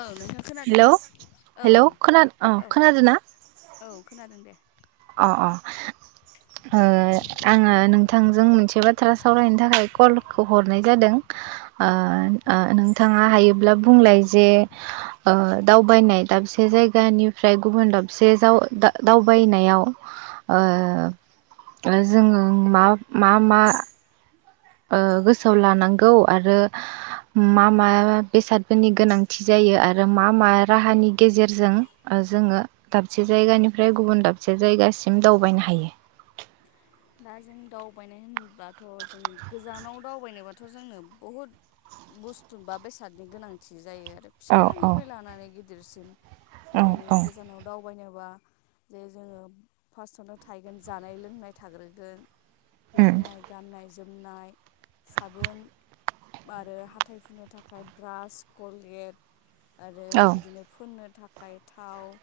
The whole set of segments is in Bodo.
औ नोंथाङां खोनादों हेलौ ना औ हेलौ -औ खोना -औ खोनादोंना -औ। खोनादों दे। अ -अ। ओ आङो नोंथांजों मोनसे बाथ्रा सावरायनो थाखाय कलखौ हरनाय जादों। औ ओ औ दे -ओ नों थाङा हायोब्ला बुंलाय जे दावबायनाय दाबसे जायगानिफ्राय गुबुन दाब दाबसे जाव-दावबाय ओ औ औ जोङो मा- मा- मा गोसोआव लानांगौ आरो मा -मा बेसादफोरनि गोनांथि जायो आरो मा- मा राहानि गेजेरजों जोङो दाबसे जायगानिफ्राय गुबुन दाबसे जायगासिम दावबायनो हायो? दा जों दावबायनाय होनब्लाथ' जों गोजानाव दावबायनोबाथ' जोंनो बहुद बुस्थु बा बेसादनि गोनांथि। जायो आरो औ औ फिसानिफ्राय लानानै गिदिरसिम औ जेरै नों औ गोजानाव दाउ बायनोबा जे जोङो फार्स्टआवनो थाहैगोन जानाय- लोंनाय थाग्रोगोन बेनि उम उनाय गाननाय- जोमनाय, साबोन आरो हाथाय फुनो थाखाय ब्रास, कलगेट आरो औ बिदिनो फुन्नो थाखाय थाव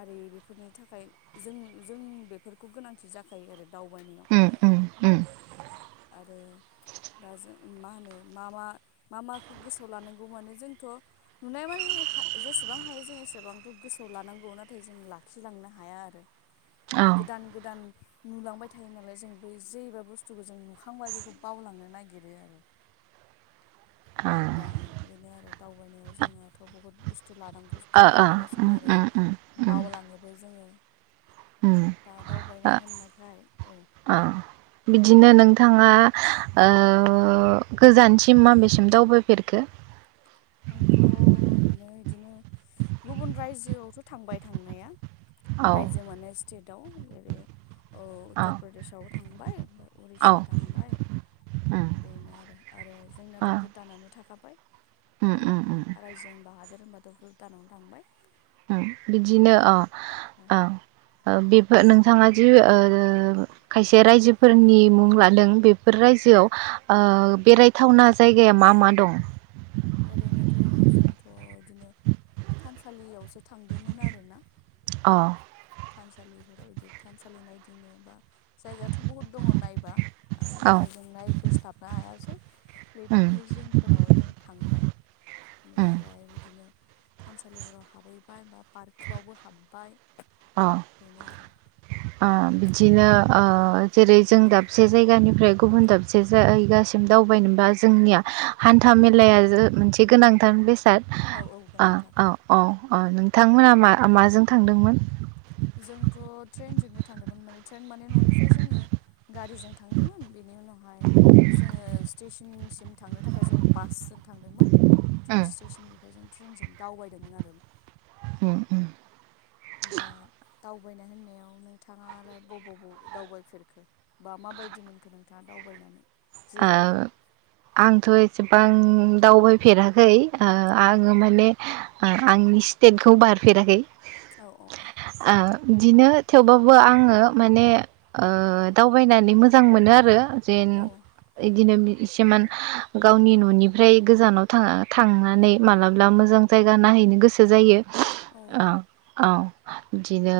आरि बेफोरनि थाखाय जों -जों बेफोरखौ गोनांथि जाखायो आरो। दावबायनायाव उम उम उम आरो [inaudible] [unintelligible] दा जों मा होनो मा मा मा माखौ गोसोआव लानांगौ माने जोंथ' नुनाय मे जेसेबां हायो जों एसेबांथ' गोसोआव लानांगौ नाथाय जों लाखिलांनो हाया आरो औ गोदान गोदान नुलांबाय थायो नालाय जों बै जेबा बुस्थुखौ जों नुखांबाय बेखौ बावलांनो नागिरो आरो दा बेनो आरो दावबायनायाव जोङथ' बहुत बुस्थु बुस्थु लानांगौ ओ थायो ओ मालाबा समाव उम आरो उम उम उम बावलाङोबो जोङो उम दा दावबायनानै ओ होननायखाय औ ओ बिदिनो नोंथाङा गोजानसिम माबेसिम दावबायफेरखो आंथ' ओरैनो बिदिनो गुबुन रायजोआवथ' थांबाय थांनाया औ रायजो मोननाय स्टेटआव जेरै औ उत्तर प्रदेशआव थांबाय औ उरिसा थांबाय उम बेनो आरो आरो ओ जोंनाथ' भुटानानो थाखाबाय। उम उम बेलेग उम रायजो होनबा हादोर होनबाथ' भुटानावनो थांबाय। बिदिनो दा अ औ। ओ बेफोर नोंथाङा जि ओ खायसे रायजोफोरनि मुं लादों बे बेफोर औ रायजोआव ओ बेरायथावना जायगाया मा मा दं? ओरैनोथ' जोंथ' बिदिनो थानसालियावसो थांदोंमोन आरोना। अ। थानसालिफोराव बिदि थानसालि नायदिंनो बा जायगायाथ' बहुद दङ नायबा। आरो औ नाथाय जों नायबोस्लाबनो हायासै उम लैथोनि जिंफोराव जों थांबाय। उम बेनिफ्राय बिदिनो थानसालिफोराव हाबहैबाय बा पार्क बावबो हाब्बाय। अ बेनो आरो। ओ बिदिनो जेरै जों दाबसे जायगानिफ्राय गुबुन दाबसे जायगासिम दाव बायनोबा जोंनिया हान्था मेलाया मोनसे गोनांथार बेसाद। औ औ गोनांथार औ। अ नोंथांमोना मा माजों थांदोंमोन? जोंथ' ट्रेइनजोंनो थांदोंमोन माने ट्रेइन माने न'निफ्राय जोङो गारिजों थांदोंमोन, बेनि उनावहाय जोङो स्टेसन सिम थांनो थाखाय जों बास जों थांदोंमोन उम ट्रेइन स्टेसननिफ्राय जों ट्रेइनजों दावबायदोंमोन आरो। उम उम। दा दावबायनाय होननायाव नोंथाङालाय बबाव बाव दावबायफेरखो? बा माबायदि मोनखो नोंथाङा दावबायनानै? जे जायगायाव ओ आंथ' एसेबां दावबायफेराखै। ओ औ आङो माने आंनि स्टेटखौ बारफेराखै। औ औ औ। ओ बिदिनो थेवबाबो आङो माने ओ दावबायनानै मोजां मोनो आरो। जेन औ इदिनो एसेमान गावनि न'निफ्राय गोजानाव थाङा थांनानै मालाबा मोजां मोजां जायगा नायहैनो गोसो जायो। औ। ओ औ बिदिनो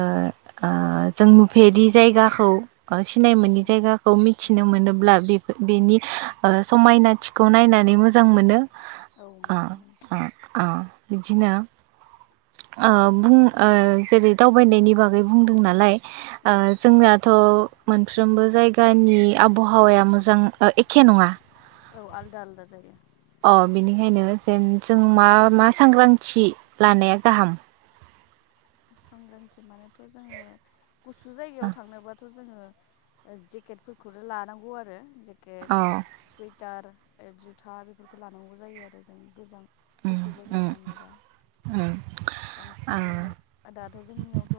ओ जों नुफेरि जायगाखौ ओ सिनाय औ मोननि जायगाखौ औ मिथिनो मोनोब्ला बे बेनि ओ समायनाथिखौ नायनानै मोजां मोनो‌ औ ओ मोजां मोनो ओ ओ बिदिनो ओ बुं ओ जेरै दावबायनायनि बागै बुंदों नालाय औ ओ जोंनाथ' मोनफ्रोमबो जायगानि आबहावाया मोजां एखे नङा। औ आलदा आलदा जायो। अ बिनिखायनो जेन जों मा मा सांग्रांथि लानाया गाहाम? सांग्रांथि मानेथ' जोङो गुसु जायगायाव थांनोबा थ थ जोङो ओ जेकेटफोरखौनो लानांगौ आरो जेकेट अ सुइट टार ओ जुथा बेफोरखौ लानांगौ जायो आरो जों गोजां उम गुसु जायगायाव उम थांनोबा, उम बांसिन आ बेवहाय दाथ' जोंनियावथ'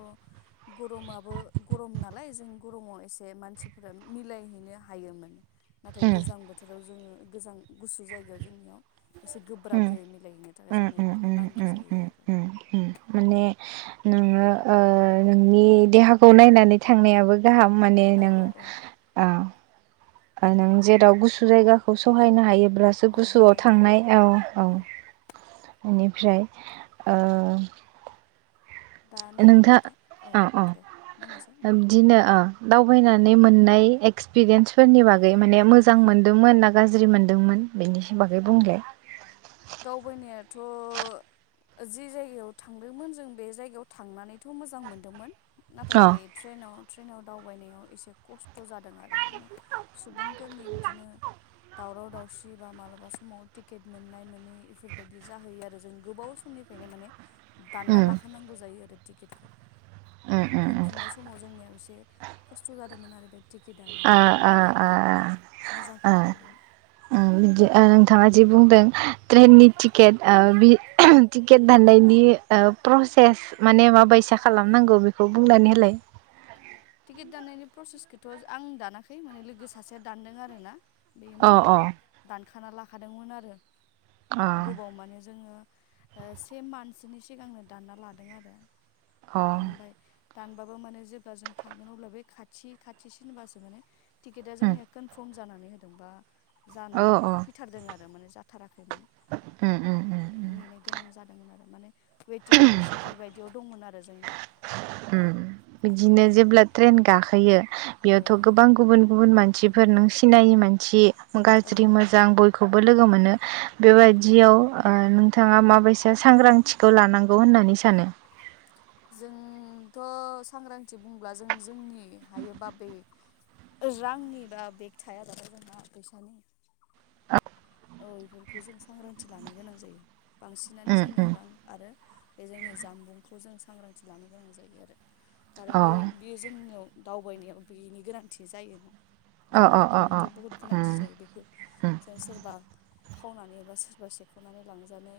गरमाबो गरम नालाय जों गरमाव एसे मानसिफोरा मिलायहैनो हायोमोन। नाथाय गोजां बोथोराव जोङो गोजां गुसु जायगायाव जोंनियाव एसे उम गोब्राब जायो मिलायहैनो थाखाय उम जोंनो उम उम बेफोरखौ नांगौ उम जायो उम आरो। उम उम माने नोङो ओ नोंनि देहाखौ नायनानै थांनायाबो गाहाम माने आरो नों औ औ ओ ओ नों जेराव गुसु जायगाखौ सहायनो हायो ब्लासो औ गुसुआव बेवहाय थां थांनाय औ औ इनिफ्राय ओ दा नों नोंथां था औ अ अ दे बुंनायसाय नोंथां बिदिनो अ दावबायनानै मोननाय एक्सपिरियेन्सफोरनि बागै माने मोजां मोनदोंमोन ना गाज्रि मोनदोंमोन? बेनि सिम बागै बुं दे। दावबायनायाथ ओ जि जायगायाव थांदोंमोन जों बे जायगायाव थांनानैथ मोजां मोनदोमोन। नाथाय अ बे ट्रेनाव ट्रेनाव दावबायनायाव एसे खस्थ जादों जादों आरो माने सुबुंफोरनि बिदिनो दावराव दावसि बा मालाबा समाव टिकेट मोननाय मोन माने बेफोरबायदि जाहैयो आरो जों गोबाव समनिफ्रायनो माने दानना उम लाखानांगौ जायो आरो। टिकेट। उम उम उम फैफिननाय समाव जोंनियाव एसे खस्थ जादोंमोन आरो बे टिकेटआनो आ आ आ बाखिथ' आ आ मोजांखौनो मोनदोंमोन उम बिदि आं बिथाङा जि बुंदों औ ट्रेननि टिकेट आ बि आहोम टिकेट दान्नायनि ओ प्र सेस माने माबैसा खालामनांगौ बेखौ बुंनानै होलाय। टिकेट दाननायनि प्रसेसखौथ आं दानाखै माने लोगो सासेया दानदों आर ना। बे अ माने अ दानखाना लाखादोंमोन आरो अ गोबाव माने जोङो ओ से मान्थसोनि सिगांनो दानना लादों आरो। अ ओमफ्राय दानबाबो माने जेब्ला जों थांगोन अब्ला बे खाथि खाथिसिनबासो माने टिकेटआ उम जोंनिया कनफार्म जानानै होदों बा औ जानानै फैथारदों आरो माने जाथाराखैमोन। उम उम उम नेनो गोनां जादोंमोन आरो। माने वेटिं लिस्ट बेफोरबायदियाव दंमोन आरो जोंनिया। उम बिदिनो जेब्ला ट्रेन गाखोयो औ बेयावथ गोबां गुबुन गुबुन मानसिफोर नों सिनायि मानसि औ गाज्रि औ औ मोजां बयखौबो लोगो मोनो। औ मोनो बेबायदियाव ओ नों थाङा माबायसा सांग्रांथिखौ लानांगौ होननानै सानो? जोंथ सांग्रांथि बुंब्ला जों जोंनि हायो बा बै रांनि बा बेग थाया दाला जोंहा फैसानि औ। ओ इफोरखौ जों सांग्रांथि लानो गोनां जायो बांसिनानो उम उम जोंनियाव रां आरो बे जोंनि जामबुंखौ जों सांग्रांथि लानो गोनां जायो आरो खारन अ बे बेयो जोंनियाव दावबायनायाव बेनि गोनांथि जायोना। अ रां अ अ रुफानिथ अ बहुद गोनांथि जायो उम बेखौ जों सोरबा खावनानै एबा सोरबा सेखनानै लांजानो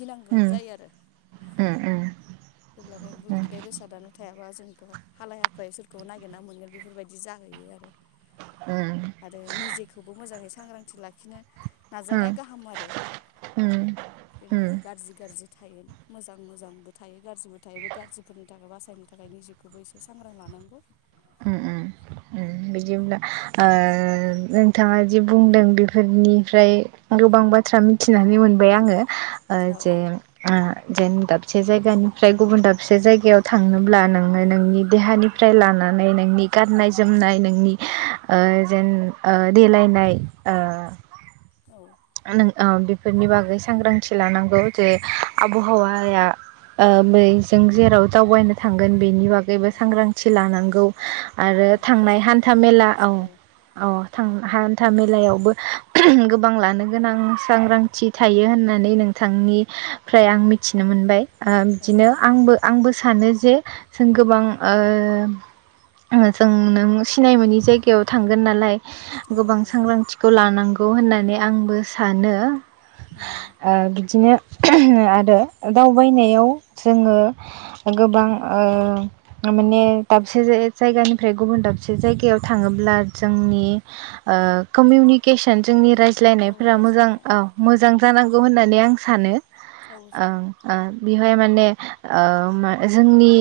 गिनांगोन उम जायो आरो उम उम जेब्ला बे उम बे बेसादानो थाया। थायाबा जोंथ हालाय हाफाय सोरखौ नागिरना मोनगोन बेफोरबायदि जाहैयो आरो उम आरो निजेखौबो मोजाङै सांग्रांथि लाखिनो उम नाजानाया गाहाम आरो उम ओरैनो उम गाज्रि गाज्रि थायोना मोजां मोजांबो थायो गाज्रिबो थायो बे गाज्रिफोरनि थाखाय बासायनो थाखाय निजेखौबो एसे सांग्रां लानांगौ बिदि होनब्ला ओ नोंथाङा जि बुंदों बेफोरनि बेनिफ्राय गोबां बाथ्रा मिथिनानै मोनबाय आङो औ जे जेन दा दाबसे जायगानिफ्राय गुबुन दाबसे जायगायाव थांनोब्ला नोङो नोंनि देहानिफ्राय लानानै नोंनि गाननाय जोमनाय नोंनि ओ जेन देलायनाय औ नों बेफोरनि बागै सांग्रांथि लानांगौ जे आबहावाया ओ बेै जों जेराव दावबायनो थांगोन बेनि बागैबो औ सांग्रांथि लानांगौ आरो औ बे थांनाय जायगानि हान्था बागैथ' मेला औ मिथिनो औ थां हान्था मेलायावबो गोबां लानो गोनां सांग्रांथि थायो होननानै नोंथांनिफ्राय आं मिथिनो मोनबाय औ बिदिनो आंबो आंबो सानो जे जों गोबां ओ जों नों सिनाय मोनोनि जायगायाव थांगोन नालाय औ गोबां औ सांग्रांथिखौ लानांगौ होननानै आंबो सानो उम ओ बिदिनो आरो दावबायनायाव जोङो गोबां ओ माने दाबसे जायगानिफ्राय गुबुन दाबसे जायगायाव थाङोब्ला जोंनि ओ कमुइउनिखेसन जोंनि औ रायज्लायनायफोरा मोजां औ रायज्लायनायाव मोजां जानांगौ होननानै आं सानो औ सार अ बिहाय माने ओ जोंनि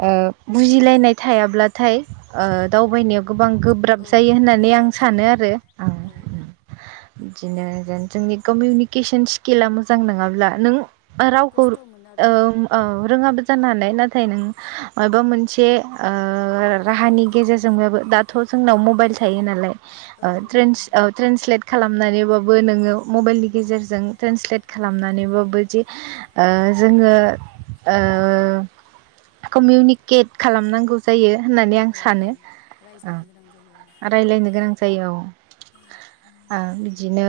ओ बुजिलायनाय थायाब्लाथाय ओ दावबायनायाव गोबां गोब्राब औ जायो होननानै आं गोब्राब सानो जायो आरो औ औ बिदिनो जोंनि कमिउनिकेसन स्किला मोजां नङाब्ला नों रावखौ खस्थ' मोनो ओ आरो ओ रोङाबो जानो हानाय नाथाय माबा मोनसे ओ राहानि गेजेरजोंबाबो दाथ जोंनाव मबाइल थायो नाल औ औ ट्रेन्स मबाइल ओ ट्रेन्सलेट खालामनानै बाबो नोङो मबाइनि गेजेरजों ट्रेन्सलेट खालामनानै बो ओ जोङो ओ कमिउनिकेट खालामनांगौ जायो होननानै आं औ औ सानो औ रायज्लायनो गोनां जायो औ राय्लायनो गोनां जायो औ औ बिदिनो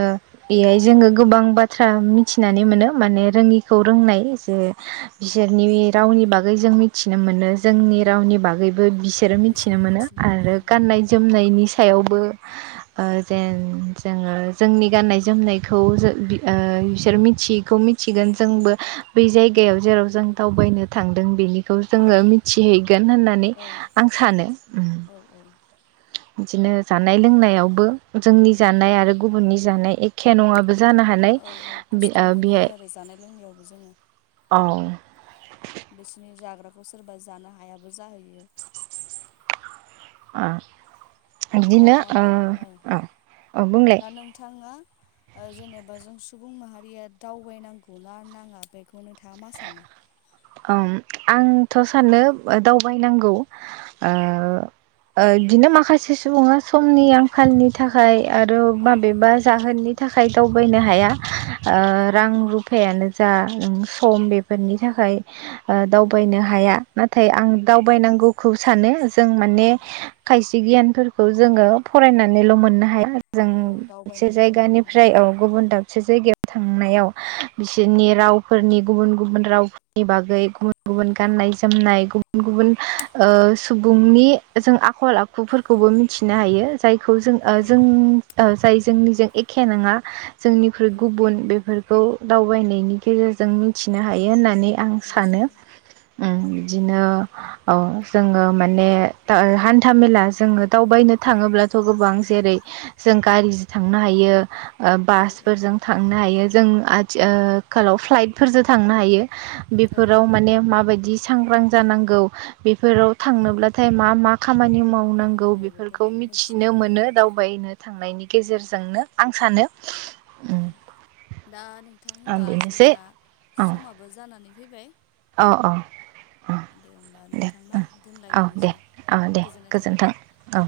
बेहाय जोङो गोबां बाथ्रा मिथिनानै मोनो माने रोङिखौ रोंनाय जे बिसोरनि रावनि बागै जों मिथिनो मोनो जोंनि रावनि औ बागैबो बिसोरो मिथिनो मोनो आरो गाननाय जोमनायनि सायावबो ओ जेन जोङो जोंनि गाननाय जोमनायखौ बिसोर मिथियैखौ मिथिगोन जोंबो बै जायगायाव जेराव जों दावबायनो थांदों बेनि बेखौ औ जोङो मिथिहैगोन होननानै औ आं सानो औ औ बिदिनो जानाय लोंनायावबो जोंनि जानाय आरो गुबुननि जानाय एखेया नङाबो जानो हानाय औ औ बे ओ खस्थ बेहाय मोनहैयो आरो जानाय लोंनायावबो जोङो औ बिसोरनि जाग्राखौ सोरबा जानो हायाबो जाहैयो दा बिदिनो औ औ बुंलाय दा नोंथाङा जेनेबा जों सुबुं माहारिया दावबायनांगौना नाङा बेखौ नोंथाङा मा सानो आंथ सानो दावबायनांगौ ओ ओ बिदिनो माखासे सुबुङा समनि आंखालनि थाखाय आरो दावबायनो माबेबा हाया आरो जाहोननि औ थाखाय दावबायनो हाया ओ रां रुफायानो जा सम बेफोरनि थाखाय ओ औ दावबायनो हाया नाथा नाथाय आं दावबायनांगौखौ सानो जों औ माने खायसे गियानफोरखौ जोङो फराय होननानैल' मोननो हाया जों औ मोनसे दावबायनानैबो मोननो जायगानिफ्राय हायो गुबुन दाब ससे जायगायाव थांनायाव बिसोरनि रावफोरनि गुबुन-गुबुन राव नि बागै गुबुन-गुबुन गाननाय जोमनाय गुबुन-गुबुन ओ सुबुंनि जों आखल आखुफोरखौबो मिथिनो हायो जाय खौ औ जों-जों औ जाय जोंनिजों एखे नङा जोंनिख्रुय औ गुबुन बेफोर खौ दावबायनायनि गेजेरजों मिथिनो हायो होननानै आं सानो मिथिनो उम औ बिदिनो जोङो माने हान्था मेला जोङो दावबायनो थाङोब्लाथ' गोबां जेरै जों जों गारि जो थांनो हायो। ओ औ औ बासफोरजों थांनो हायो जों आथिखालाव फ्लाइटफोरजों थांनो हायो। औ बेफोराव माने माबायदि बिदि सांग्रां जानांगौ बेफोराव थांनोब्लाथाय मा मा खामानि माव नांगौ बेफोरखौ मिथिनो मोनो दावबायनो थांनायनि गेजेरजों। जोंनो आं सानो उम दा नोंथां होनबा बेनोसै जोंना समाबो जानानै फैबाय अ-अ दे होमबा नोंथां ना औ दे दोनलायदिनोसै औ दे गोजोननाय थाबाय। गोजोन्थों औ